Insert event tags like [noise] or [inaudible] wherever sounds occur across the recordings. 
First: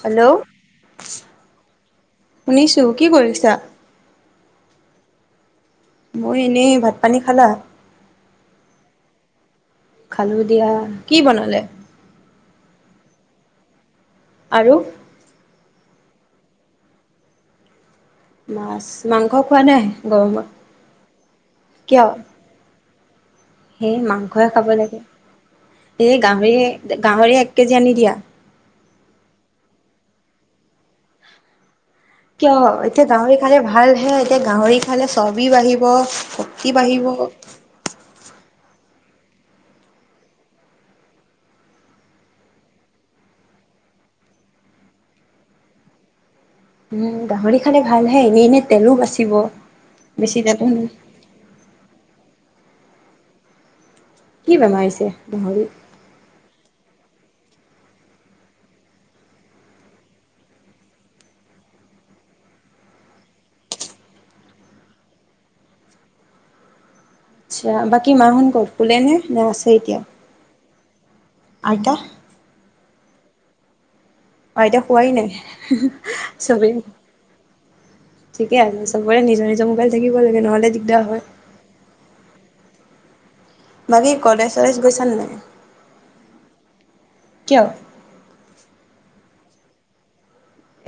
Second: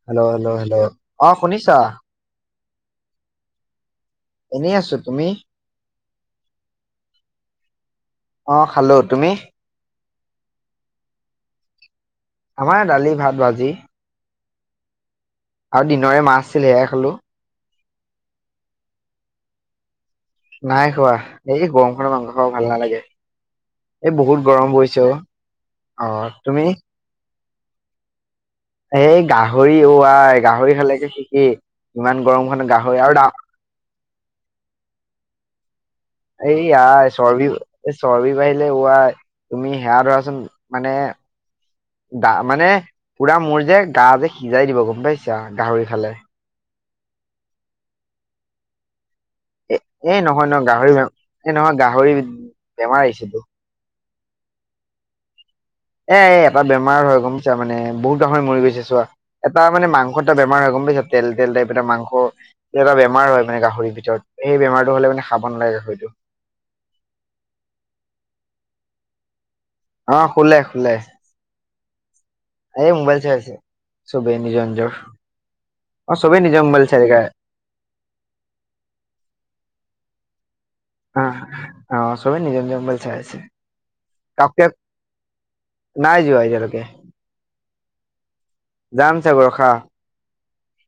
Hello hello! Hello! Hello! অ' শুনিছা? শুনিছোঁ কি কৰিছা? এনেই আছো তুমি? মই এনেই, ভাত পানী খালা? অ' খালো তুমি? খালো দিয়া কি বনালে? আমাৰ দালি, ভাত, ভাজি। আৰু? আৰু দিনৰে মাছ আছিলে সেয়াই খালো। মাছ, মাংস খোৱা নাই? গৰমত নাই খোৱা এই গৰম খনত মাংস খাব ভাল নালাগে। সেয়ে এই বহুত মাংসই গৰম খাব লাগে। পৰিছে অ অ এ, তুমি গাহৰি-গাহৰি এক কেজি আনি দিয়া। এই গাহৰি ওৱাই গাহৰি খালে। [unintelligible] গৰমখনত কিয় এতিয়া আৰু গাহৰি খালে ভালহে এতিয়া গাহৰি খালে চৰ্বি বাঢ়িব। শক্তি এইয়া বাঢ়িব। চৰ্বি-চৰ্বি বাহি এ, ৱাই তুমি সেয়া ধৰাচোন মানে দা মানে পুৰা মোৰ যে গা যে সিজাই দিব গম পাইছা গাহৰি খালে। উম, গাহৰি খালে ভালহে এনেই-এনেই তেলো বাচে। এ এ নহয় নহয় গাহৰিে এ নহয় গাহৰি বেমাৰ আহিছেতো। কি বেমাৰছে গাহৰি? এ এটা বেমাৰ হৈ গমছা মানে বহুত ডাঙৰ মৰি গৈছে চোৱা এটা মানে মাংস এটা বেমাৰ হৈ গম। গম পাইছ তেল তেল টাইপ এটা মাংস এটা বেমাৰ হয় মানে গাহৰিৰ ভিতৰত সেই বেমাৰটো হলে মানে খাব নালাগে। হয়টো। আচ্ছা বাকী মা হত কত শুলে‌ নে আছে? এতিয়া অ‌ শুলে শুলে। [unintelligible] এই মোবাইল চাই আছে। চবেই অ নিজৰ এতিয়া নিজৰ শুৱাই নাই অ নিজৰ চবেই। মোবাইল চাই থাকে ঠিকে আছে চবৰে নিজৰ-নিজৰ মোবাইল থাকিব লাগে নহলে দিগ অ', অ', চবেই নিজৰ- নিজৰ মোবাইল চাই আছে। বাকী কলেজ চলেজ [unintelligible] গৈছা নে নাই নাই যোৱা এতিয়ালৈকে। কিয় যাম [unintelligible] ৰখা।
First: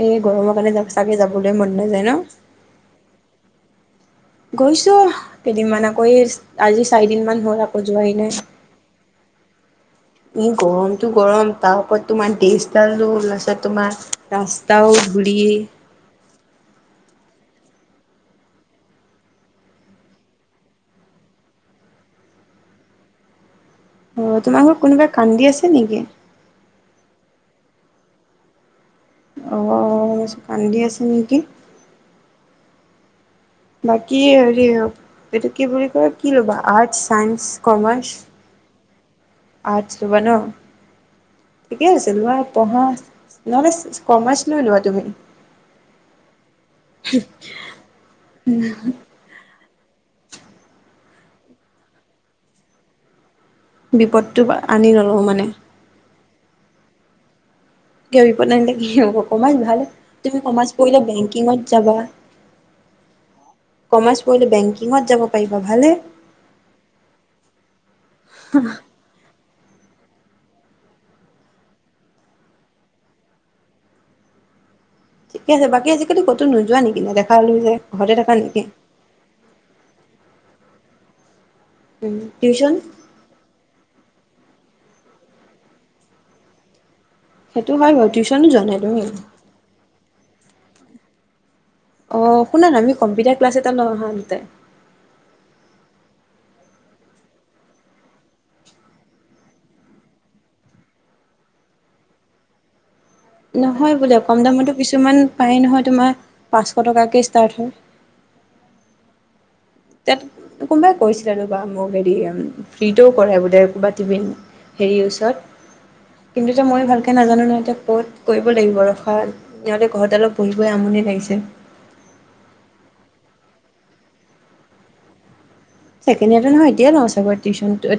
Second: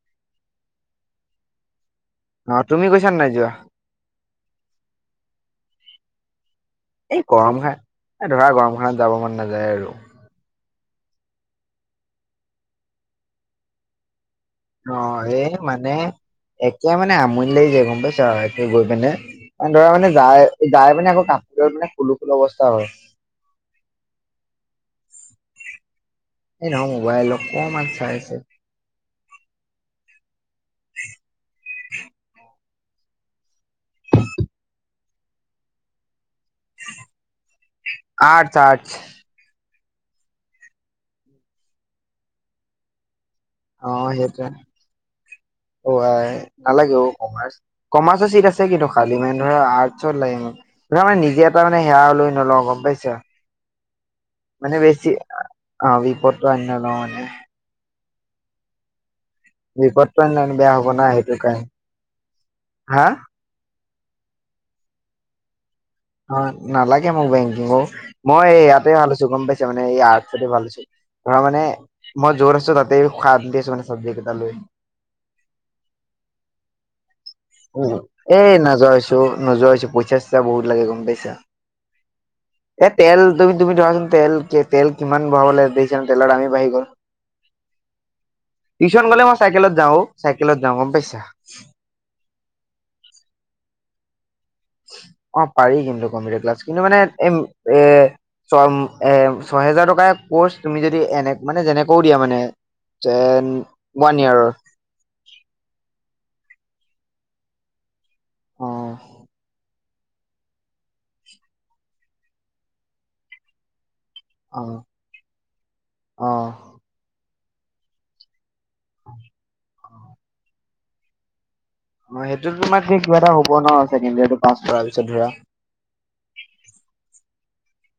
এই গৰমৰ কাৰনে [unintelligible] চাগে যাবলৈ মন। নাযায় ন অ, তুমি কৈছা নে নাই যোৱা? গৈছো কেইদিনমান আকৌ এ আজি এই চাৰিদিন মান গৰম হল খা আকৌ যোৱাই এ নাই ধৰা গৰম খনত যাব মন নাযায় আৰু ই গৰমটো গৰম তাৰ ওপৰত তোমাৰ দেচডাল টো ওলাইছে তোমাৰ ৰাস্তাও অ, ধূলি এই মানে একে মানে আমনি লাগি যায় গম পাইছ একে গৈ পিনে। ধৰা মানে যাই যাই মানে আকৌ কাপোৰ মানে খুলো খুলো অৱস্থা হয়। অ তোমাৰ ঘৰত কোনোবাই কান্দি আছে নেকি? এই নহয় মোবাইল অকমান চাইছে। আহ মই ভাবিছোঁ কান্দি আছে নেকি? বাকী হেৰি এইটো কি বুলি কয়? কি ল'বা arts science commerce? Arts arts arts লবা ন, ঠিকে আছিল ব পঢ়া নহলে অ', সেইটোৱে কমাৰ্চ লৈ লোৱা তুমি। অ আই নালাগে অ কমাৰ্চ, কমাৰ্চত চিট আছে কিন্তু খালি মানে ধৰা আৰ লাগে মোক, মানে নিজে এটা মানে সেয়া লৈ নলওঁ গম পাইছা? বিপদটো মানে আনি বেছি নলওঁ মানে বিপদটো আনি নলওঁ মানে। কিয় বিপদ আনিলে কি হব? কমাৰ্চ ভাল, বিপদটো তুমি আনি বেয়া কমাৰ্চ হ'ব পঢ়লে না সেইটো কাৰণে। বেংকিঙত যাবা। হা? কমাৰ্চ পঢ়িলে বেংকিঙত যাব পাৰিবা ভালহে। অ নালাগে মোক বেংকিং অ, মই ইয়াতে ভালৈছো গম পাইছ মানে এই অৰ্টচতে ভাল আছো, ধৰা মানে মই যত আছো তাতে শান্তি দি আছো মানে চাবজেক্ট এটা লৈ। ঠিকে আছে, বাকী আজিকালি কটো নোযোৱা নেকি নেদেখা হ'লো যে উ ঘৰতে থাকা এই নেকি নাযোৱা হৈছো নোযোৱা হৈছো পইচা চইচা বহুত লাগে গম পাইছা? টিউচন এ তেল দুমি দুমি ধৰাচোন তেল তেল কিমান বহাবলৈ দেছে তেলৰ দাম বাহি গল। সেইটো হয় বাৰু টিউচনো যোৱা নাই তুমি টিউচন গলে মই চাইকেলত যাও অ, চাইকেলত যাওঁ গম পাইছা? অ শুনা না আমি কম্পিউটাৰ ক্লাছ এটা লও আহা দুটাই। অ পাৰি কিন্তু কম্পিউটাৰ ক্লাছ কিন্তু মানে এ ছ এ ছয়হেজাৰ টকা কৰ্চ তুমি যদি এনে মানে যেনেকেও দিয়া মানে যেন নহয় ওৱান বোলে কম ইয়াৰৰ দামতো কিছুমান পায় নহয় তোমাৰ পাঁচশ টকাকে [unintelligible] অ'। তাত কোনোবাই কৈছিলে ৰবা মোক হেৰি উম, ফ্ৰীটো [unintelligible] [unintelligible] অ হেৰি ওচৰত, অ কিন্তু এতিয়া অ মই ভালকৈ নাজানো নহয় এতিয়া ক'ত কৈ [unintelligible] ৰখা, সিহঁতে ঘৰতে অলপ বহি বহি আমনি লাগিছে। অ', সেইটো তোমাৰ কিবা এটা হ'ব ন, ছেকেণ্ড ইয়েৰটো পাছ কৰাৰ পিছত ধৰা। ছেকেণ্ড ইয়াৰটো নহয়, এতিয়া লওঁ চাগ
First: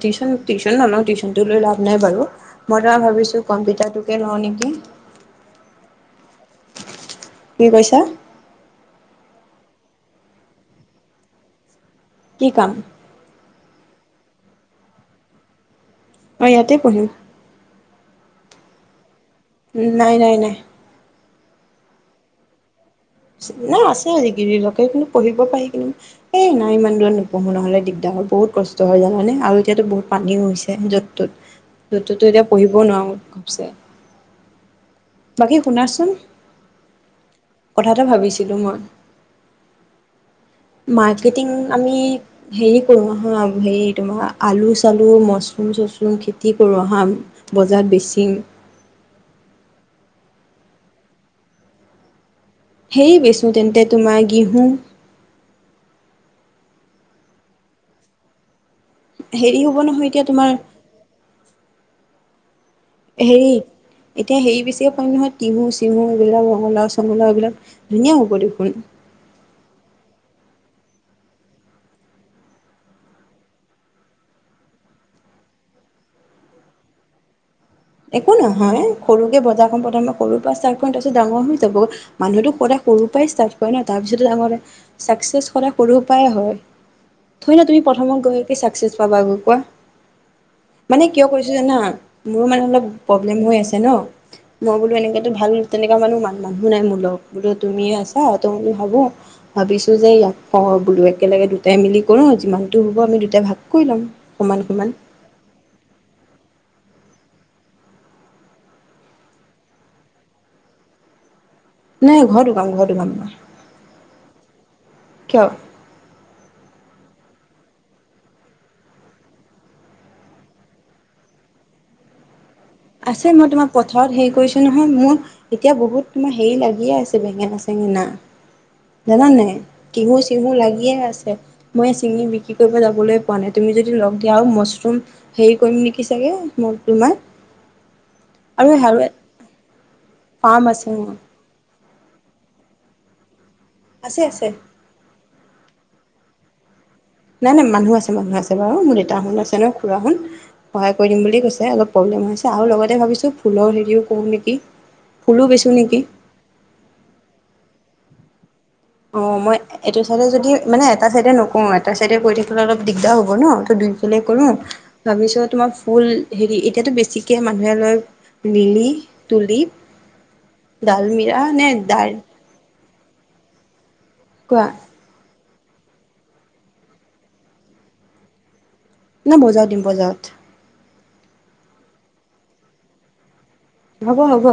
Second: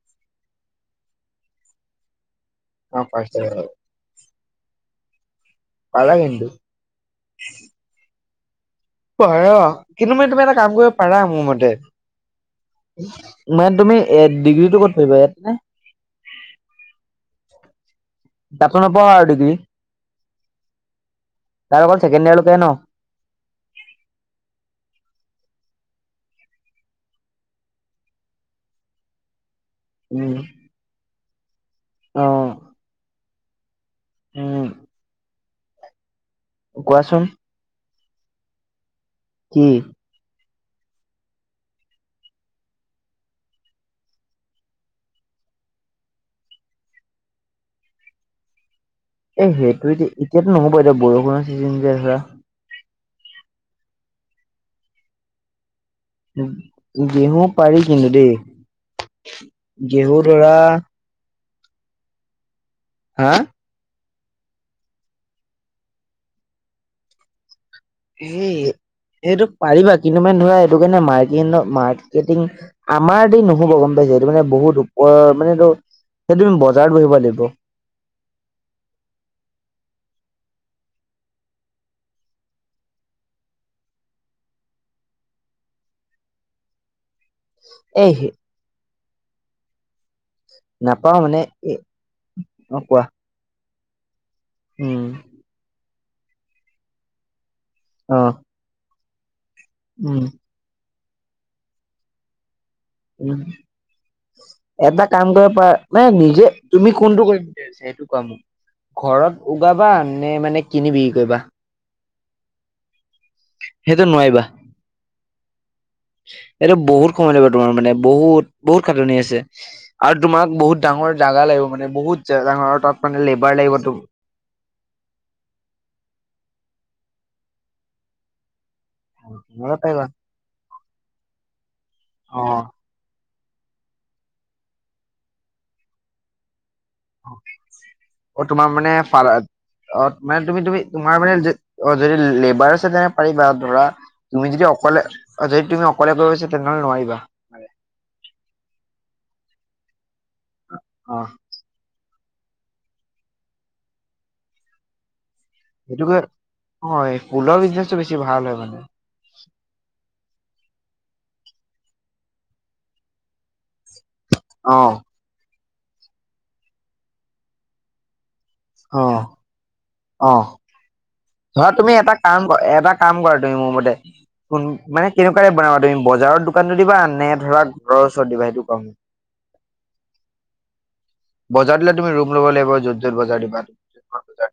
[unintelligible] টিউচন নলওঁ টিউচনটো লাভ নাই বাৰু। মই অ তোমাৰ ফাৰ্ষ্ট ভাবিছো ইয়েৰ কম্পিউটাৰটোকে লওঁ নেকি। পাৰা কিন্তু। কি কৈছা? পাৰা, কিন্তু মানে তুমি এটা কাম কৰিব পাৰা মোৰ মতে, কি কাম। মানে তুমি ডিগ্ৰীটো ক'ত পাৰিবা ইয়াত নে অ' ইয়াতে পঢ়িম। তাপ নপ আৰু ডিগ্ৰী উম, নাই, নাই, নাই। তাৰ অকল ছেকেণ্ড ইয়াৰ লকে ন? নাই আছে ডিগ্ৰীলৈকে কিন্তু পঢ়িব পাৰি কিন্তু এ নাই ইমান দূৰত নপঢ়ো নহলে দিগদাৰ বহুত কষ্ট হয় জানানে আৰু এতিয়াতো বহুত পানী উম হৈছে য'ত তত, য'ত ততো অ এতিয়া পঢ়িবও নোৱাৰো ঘপচে। উম বাকী শুনাচোন কোৱাচোন কথা এটা ভাবিছিলোঁ মই কি? [inaudible] মাৰ্কেটিং আমি হেৰি কৰো হা হেৰি তোমাৰ আলু চালু মছৰুম চ মচুৰম খেতি কৰো আহা বজাৰত বেচিম এই সেইটো এতিয়া এতিয়াতো নহ'ব, এতিয়া বৰষুণৰ ছিজন যে ধৰা হেইৰি বেচো তেন্তে তোমাৰ গেহু গেহু পাৰি কিন্তু দেই। হেৰি হ'ব নহয় গেহু এতিয়া তোমাৰ ধৰা হা হেৰি এতিয়া হেৰি বেছিকে পম নহয় তিহু চিহু এইবিলাক ৰঙলাও চঙালাও এইবিলাক ধুনীয়া হ'ব এ দেখোন এইটো পাৰিবা কিলোমান ধৰা সেইটো কাৰণে মাৰ্কেট মাৰ্কেটিং আমাৰ দি নহ'ব গ'ম পাইছে, এইটো মানে বহুত ওপ মানে এইটো সেই তুমি বজাৰত বহিব লাগিব। একো নহয় সৰুকে বজাৰখন প্ৰথম সৰুৰ পৰা ষ্টাৰ্ট তাৰ পিছত ডাঙৰ হৈ যাব মানুহতো স সৰুৰ পৰাই ষ্টাৰ্ট কৰে ন তাৰ পিছত ডাঙৰ হয়, চাকচেছ সদায় সৰু পৰাই হয়। থ ন তুমি প্ৰথমত এই গৈ ছাকচেছ পাবা গৈ আ কোৱা মানে নাপাও কিয় কৰিছো এ জানা মোৰো মানে অ অলপ কোৱা প্ৰব্লেম হৈ আছে ন। মই বোলো উম এনেকেতো ভাল তেনেককা মানু মানুহ নাই মোৰ লগ বোলো তুমি অ আছা তই বুলি ভাবো ভাবিছো যে উম ইয়াক পৰ বোলো একেলগে দুটাই মিলি কৰো আৰু যিমান সমান এটা কাম কৰিব পৰা মে নিজে তুমি কোনটো কৰিম বিচাৰিছে সেইটো কোৱা মোক। ঘৰত উগাবা নে মানে কিনি বিকি কৰিবা। নাই ঘৰট ওগাম ঘৰট ওগাম। সেইটো নোৱাৰিবা কিয় এটো বহুত সময় লাগিব, তোমাৰ মানে বহুত বহুত সাটনি আছে আৰু তোমাক বহুত ডাঙৰ জাগা লাগিব মানে বহুত জ আছে মই তোমাৰ পথাৰত হেৰি কৰিছো নহয় মোৰ এতিয়া বহুত তোমাৰ হেৰি লাগিয়ে আছে বেঙেনা চেঙেনা জানানে নোৱাৰা পাৰিবা কিহু চিহু লাগিয়ে আছে মই চিঙি অ বিক্ৰী কৰিব যাবলৈ পোৱা নাই তুমি যদি লগ দিয়া আৰু মছৰুম হেৰি কৰিম নেকি চাগে তোমাৰ অ' তোমাৰ আৰু মানে আৰু ফাদা অ' মানে তুমি ফাৰ্ম তুমি আছে মোৰ তোমাৰ মানে অ' যদি লেবাৰ আছে তেনে পাৰিবা ধৰা আছে আছে তুমি যদি অকলে অ' যদি তুমি অকলে কৰিব বিচাৰিছা তেনেহ'লে নোৱাৰিবা নাই নাই মানুহ আছে মানুহ আছে বাৰু মোৰ দেউতা শুন আছে ন খুৰা শুন সহায় কৰি দিম অ বুলিয় কৈছে, অলপ প্ৰব্লেম আ হৈছে আৰু লগতে ভাবিছোঁ ফুলৰ হেৰিও কও নেকি ফুলো বেচোঁ নেকি সেইটোকে অ ফুলৰ বিজনেচটো বেছি ভাল হয় মানে অঊ মই এইটো হেহতি যদি মানে এটা ছাইডে নকওঁ, এটা চাইডে কৰি থাকিলে অলপ দিগদাৰ হ'ব ন ত' দুই কৰো অ ভাবিছ তোমাৰ ফুল হেৰি এতিয়াতো বেছিকে মানুহে লৈ লিলি, অ তুলীপ অ' ধৰা তুমি এটা কাম এটা কাম কৰা তুমি মোৰ মতে, ক কোৱা মানে কে ে বনাব তুমি বজাৰৰ দোকানতটো দিবা নে ধৰা ঘৰৰ ওচৰত দা সেইটো কম নাই বজাৰত দিম বজাৰত বজাৰ দিল তুমি ৰুম লব লাগিব যত যোৰ বজাৰ দিবা। হ'ব হ'ব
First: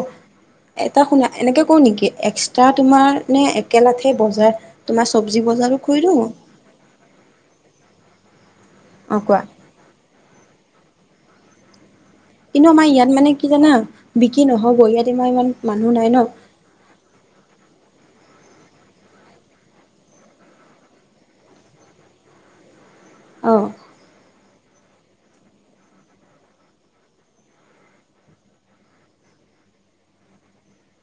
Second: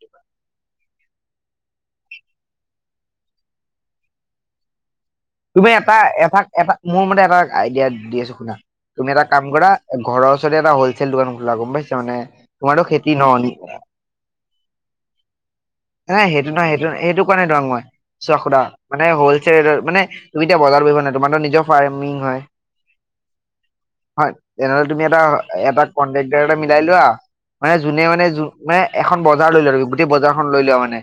এটা শুনা এনেকে ক নেকি এক্সট্ৰা তোমাৰ নে একেলাঠে বজাৰ তোমাৰ চব্জি তুমি বজাৰো এটা কৰি দিওঁ এটা এটা মোৰ মতে এটা আইডিয়া দি আছো শুনা তুমি অ এটা কোৱা কাম কৰা ঘৰ ওচৰৰত এ হলচেল দোকান খোলা গ'ম পাইছা মানে কিন্তু তোমাৰো আমাৰ ইয়াত খেতি মানে কি নহনি জানা বিক্ৰী নহ'ব ইয়াত ইমান ইমান মানুহ ন নাই সেইটো নহয় সেইটো ন সেইটো কোৱা নাই, মই চোৱা সুধা মানে হ'ল চেল মানে তুমি এতিয়া বজাৰ কৰিব ন তোমাৰতো নিজৰ ফাৰ্মিং হয় অ হয়, তেনেহলে তুমি এটা এটা কনটেক্াৰ এটা মিলাই লোৱা। মানে যোনে মানে য মানে এখন বজাৰ লৈ লোৱা আৰু গোটেই বজাৰখন লৈ লোৱা মানে।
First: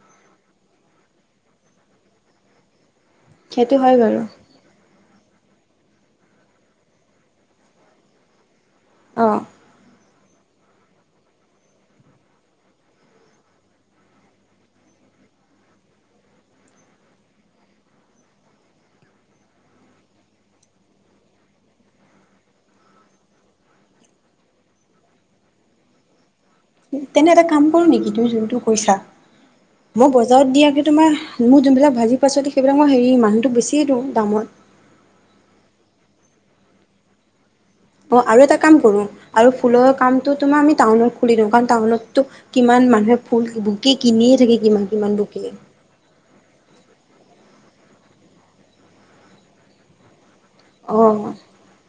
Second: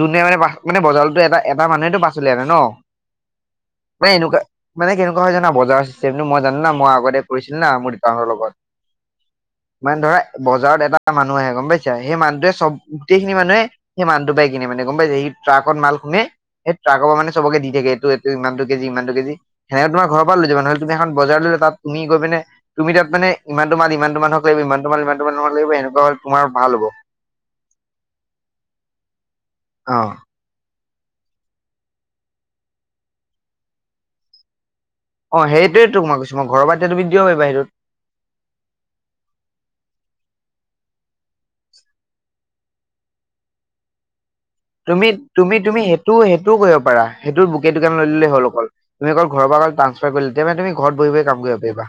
যোনে মানে মানে বজাৰতো এটা এটা মানুহেতটো পাচলি আনে ন। সেইটো হয় মানে বাৰু এনেুৱা মানে কে হয় জানা বজাৰ চিজনটো মই জানো না মই আগতে কৰিছিল ন মোৰাহতৰ লগত। অ মানে ধৰা বজাৰত এটা মানুহ আহে গম পাইছ সেই মানুহ হটোৱেই গোটেইখিনি মানুহে সেই মানহটো পাই কিনে মানে গম পাইছে সি ট্ৰাকত মাল শুনেে সেই ট্ৰাকৰ পৰা মানে চবকে দি থাকে এইটো ইমানটো কেজি ইমানটো কেজি সনেকে তোমাৰ ঘৰ পৰা লৈ যা নহলে তুমি এখন বজাৰ লৈ তুমি গৈ পে তুমি তাত মানে ইমানটো ম ইমান মানুহ লাগিব ইমান ম ইমান মানুহ লাগ এনেকুৱা হল তোমাৰ ভাল হ'ব তেনে এটা কাম কৰো নেকি তোৰ যোনটো কৈচা, অ মই বজত দি তোমাৰ মোৰ যোনবিলাক ভাজি পাছল সেইবিলাক মই হেৰি মানুহটো বেছিয়ে দিওঁ দামত। অ', সেইটোয়ে তোক মই কৈছো মই ঘৰ এতি তো বি দিবাৰি বাহিৰটোত অ', আৰু এটা কাম কৰো আৰু ফুলৰ কামো তোমাৰ আমি টাউনত খুলি দিওঁ কাৰণ টাউনতো কিমান মানুহে ফুল বুক কিনি তুমি তুমি তুমি সেইটোও ত কৰিব পাৰ সেইটো বুে দোকান লৈলে হ'ল অকল তুমি অকল ঘৰৰ পৰা ট্ৰ্ঞ্চফাৰ কৰি তেতিয়া মানে তুমি ঘৰত অ বহি বহি কাম কৰিব পাৰিবা,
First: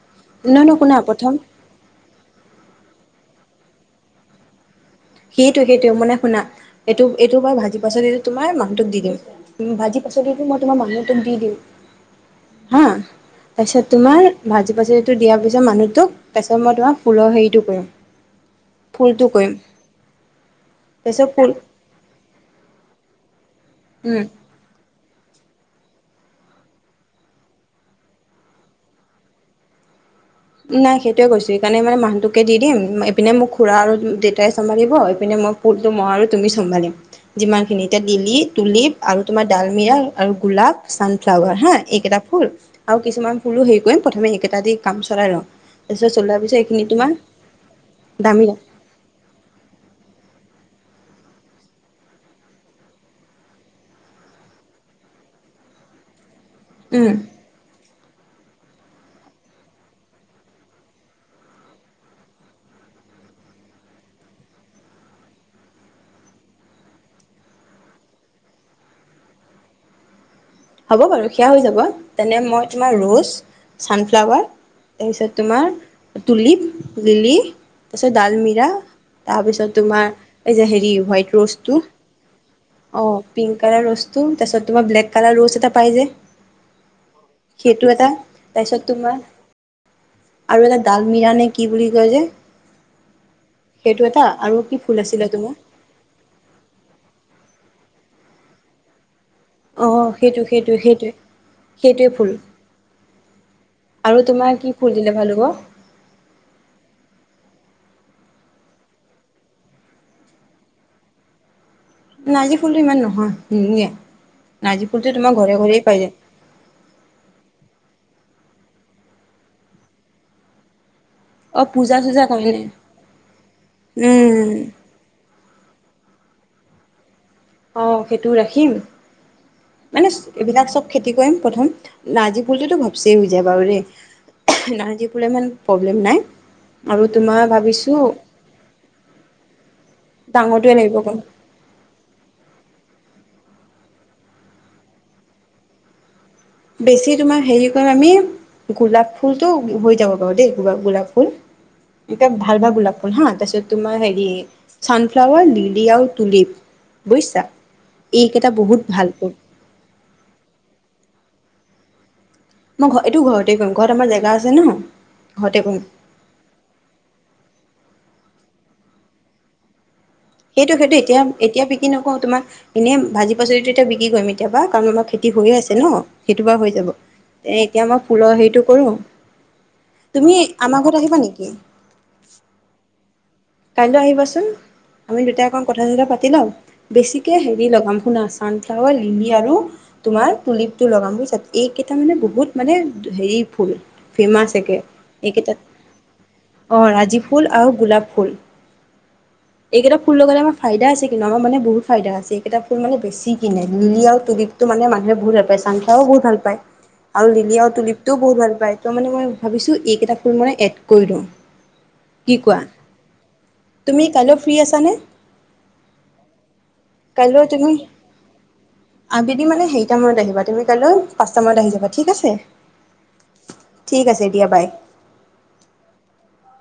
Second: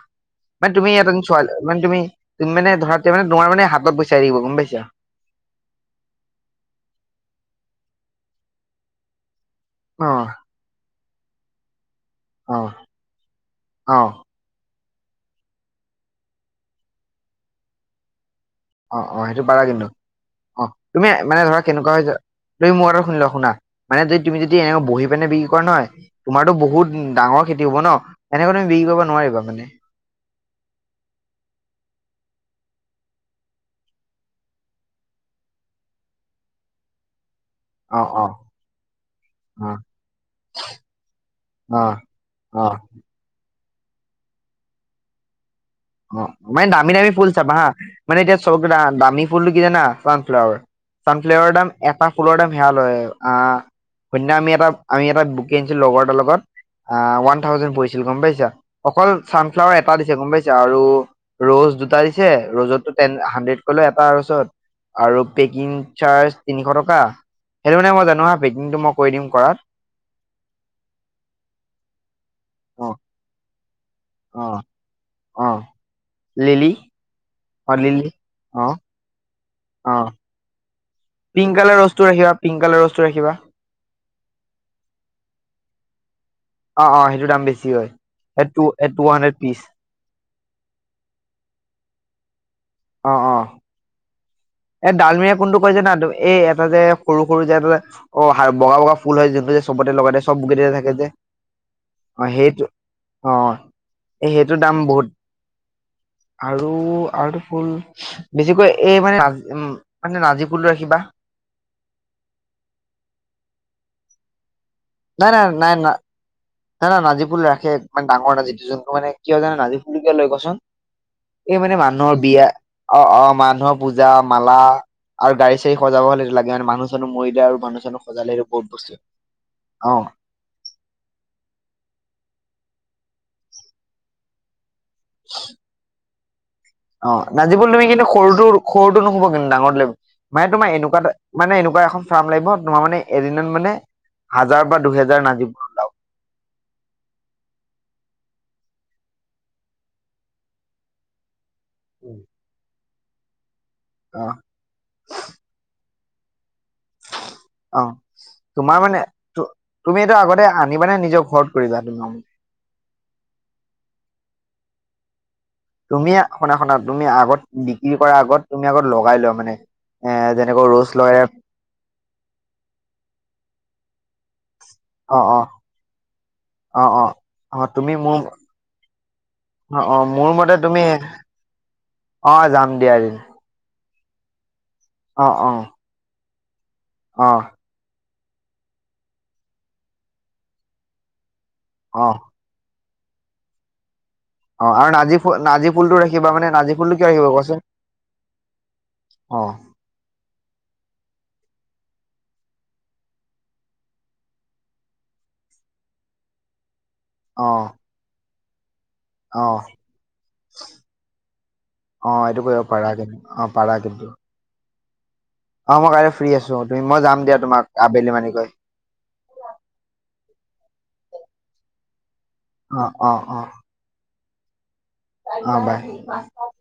নহয় মানে নহয় তুমি শুনা এজন প্ৰথম ছোৱালী মানে তুমি তুম মানে ধৰা তেতিয়া মানে নোৱাৰ মানে হাতত বচাই আহিব গম পাইছা? সেইটো সেইটো মানে শুনা, এইটো এইটো বাৰু ভাজি পাছত এইটো তোমাৰ মানুহটোক দি দিম। ভাজি অ পাচলিটো মই তোমাৰ মানুহটোক দি দিওঁ। অ হা, তছত অ তোমাৰ ভাজি পাজি দিয় পিছত মানুহটোক পেছত মই তোমাই সুল হেৰিটো কৰিম অ' ফুলটো অ'সেইটো কৰিম পাৰা, কিন্তু অ তুমি তাৰপিছত মানে ফুল ধৰা কেনেকুৱা হৈ যোৱা তুমি মোৰ এ শুনিলা শুনা মানে যদি উম তুমি যদি এনেক বহি নে বিক্ৰী কৰা নহয় তোমাৰতো বহুত ডাঙৰ খেতি হব ন এনেকৈ তুমি বিক্ৰী কৰিব নোৱাৰিবা মানে। নাই সেইটোয়ে কৈছো সেইকাৰণে মানে মানুহটোকে দি দিম, এইপিনে মোক খুৰা আৰু দেউতাই চমাৰিব এইপিনে ই পুলটো ম আৰু তুমি চম্ভালিম। যিমান খিনি অ এতিয়া অ দিলি তুলিিপ আৰু তোমাৰ অ ডালমিৰা আৰু গোলাপ চানফ্লাৱাৰ হা অ এইকেইটা ফুল। ফুল অ আৰু কিছুমান ফুলো হেৰি কৰিম প্ৰথমে এইকেইটা দি কাম চলাই লওঁ। তাৰপিছত অ' চলোৱাৰ পিছত মানে এইখিনি দামী তোমাৰ দামী ফুল চাবা হা মানে এতিয়া দামী চব দামী ফুলটো কি জানা চানফ্লাৱাৰ। চানফ্লাৱাৰৰ দাম এটা ফুলৰ দাম সেয়া ল হয় আহ সন্য আমি এটা আমি এটা বুকে আনিছিলো লগৰ এটাৰ লগত। উম অ' উৱান থাউজেণ্ড পৰিছিল গম পাইছা? অকল ছানফ্লাৱাৰ এটা দিছে গম পাইছা? আৰু ৰ'জ দুটা দিছে ৰ'জতটো টেন হাড্ৰেড কলে এটা আৰু চত আৰু পেকিং চাৰ্জ তিনিশ টকা। সেইটো মানে মই জানোহা পেকিংটো মই কৰি দিম কৰাত। হ'ব বাৰু সেয়া হৈ যাব তেনে মই তোমাৰ অ', ৰোজ ছানফ্লাৱাৰ অ', তাৰপিছত অ', তোমাৰ টুলিপ, লিলি লিলি অ', লিলি তাৰপিছত ডালমিৰা অ', তাৰ পিছত তোমাৰ অ', এই যে হে ই হোৱাইট পিংক ৰজটো কালাৰ ৰাখিবা পিংক কালাৰ ৰ'জটো অ, ৰাখিবা। পিংক কালাৰ ৰজটো তাৰপিছত তোমাৰ ব্লেক কালাৰ ৰজ এই যে অ', অ', সেইটো দাম বেছি সেইটো হয় এটা এ টু তাৰপিছত -টু তোমাৰ হান্দ্ৰেড পিচ আৰু [unintelligible] ডালমিৰানে কি বুলি কয় যে সেইটো এটা আৰু কি এ ফুল আছিলে ডালমিৰা তোমাৰ কোনটো কৈ জানা এই এটা যে সৰু-সৰু যে এটা যে অ, হাৰ বগা-বগা পুল হয় যি যে অ চবতে লগাই দ সেইটো চব গোগেটৰে সেইটো থাকে যে। সেইটোৱে সেইটোৱে অ' ফুল সেইটো, অ' আৰু এ তোমাৰ সেইটো কি দাম ফুল দিলে বহুত ভাল হ'ব আৰু আৰু ফুল বেছিকৈ এই মানে উম মানে নাজিকুল ৰাখিবা। নাৰ্জি ফুলতটো ইমান নহয়, নাৰ্জি ফুলটো নাই তোমাৰ নাই ঘৰে ঘৰে পাই যায়। নাই না নাজি ফুল ৰাখে ইমান ডাঙৰ নাজিটো যোনটো মানে কিয় জানে নাজজি ফুল কিয় লৈ কচোন। এই অ মানে পূজা মানুহৰ চূজা বিয়া কাৰণে অ' অ' মানুহৰ পূজা উম। মালা আৰু গাড়ী চ সজাব হলে লাগে মানুহো ম অ' সেইটো ৰাখিম অ মানে এইবিলাক চব খেতি কৰিম। প্ৰথম নাৰ্জি ফুলটোতো ভাবছিয়ে হৈ যায় বাৰু দেই ন জি ফুল ইমান প্ৰব্লেম নাই। আৰু অ', তোমাৰ নাজিফুল তুমি ভাবিছো কিন্তু সৰুটো, সৰুটো নোহোব কিন্তু ডাঙৰটো লাগিব। মানে তোমাৰ ডাঙৰটোৱে লাগিব এনেকুৱা গ'ল মানে, এনেকুৱা এখন ফ্ৰাম লাগিব তোমাৰ মানে এদিনত মানে হাজাৰ বা দুহেজাৰ নাজি [unintelligible] ওলাব বেছি তোমাৰ হেৰি কৰিম আমি গোলাপ ফুলটো হোই যাব বাৰু দেই, গো-গোলাপ ফুল। এটা ভাল, ভাল গোলাপ ফুল হা, তাৰপিছত তোমাৰ অ হেৰি ছানফ্লাৱাৰ, লিলি আৰু তুলিপ বুজিছা অ', এইকেইটা বহুত তোমাৰ মানে ভাল ফুল তু-তুমি এইটো আগতে আনিবানে নিজৰ ঘৰত কৰিবা [unintelligible] মই ঘ-এইটো ঘৰতে কৰিম, ঘৰত আমাৰ জেগা আছে ন'। ঘৰতে কৰিম তুমি শুনা, শুনা তুমি আগত, বিক্ৰী কৰাৰ আগত, তুমি আগত, লগাই লোৱা মানে। এ যেনেকৈ সেইটো, ৰ'জ সেইটো লগাই এতিয়া, এতিয়া বিকি নকৰোঁ তোমাৰ এনেই ভাজি পাচলিটো এতিয়া বিকি কৰিম। কেতিয়াবা কাৰণ আমাৰ অ খেতি অ হৈয়ে আছে ন' সেইটো বাৰু হৈ অ যাব। অ তে, অ এতিয়া তুমি মই মোৰ ফুলৰ হেৰিটো কৰোঁ। অ', অ', মোৰ মতে আমাৰ তুমি, ঘৰত আহিবা নেকি অ', যাম দিয়া এদিন। কাইলৈ আহিবাচোন, আমি অ দুটাই অ অকণ কথা, চথা পাতি লওঁ, অ বেছিকে হেৰি লগাম। শুনা ছানফ্লাৱাৰ, লিলি আৰু তোমাৰ টুলিপটো লগাম বুইছা, এইকেইটা অ মানে বহুত মানে হেৰি ফুল ফেমাচ অ একে, আৰু নাৰ্জী ফুল এইকেইটাত নাৰ্জী ফুলটো ৰাখিবা মানে নাৰ্জী অ', ফুলটো কিয় নাজি ৰাখিবা ফুল কোৱাচোন আৰু গোলাপ ফুল। অ এইকেইটা ফুল লগালে আমাৰ ফাইদা আছে কিন্তু, আমাৰ মানে বহুত ফাইদা আছে এইকেইটা ফুল মানে বেছি কিনে, লিলি আৰু টুলিপটো মানে মানুহে বহুত [unintelligible] চানফ্লাৱাৰো বহুত ভাল পায়, আৰু অ লিলি আৰু টুলিপটোও বহুত ভাল পায় ত' মানে মই অ ভাবিছোঁ, এইকেইটা ফুল মান এড কৰি দিওঁ, অ কি এইটো কোৱা? কৰিব পাৰা কিন্তু অ পাৰা তুমি কিন্তু কাইলৈ ফ্ৰী আছানে? অ মই কাইলৈ ফ্ৰী আছো। তুমি মই যাম দিয়া কাইলৈ তোমাক তুমি আবেলি মানে গৈ। আবেলি মানে সেইটা মানত আহিবা, তুমি কাইলৈ পাঁচটা মানত আহি যাবা। ঠিক আছে? অ, অ, অ। ঠিক আছে দিয়া বাই। অ বাই [unintelligible]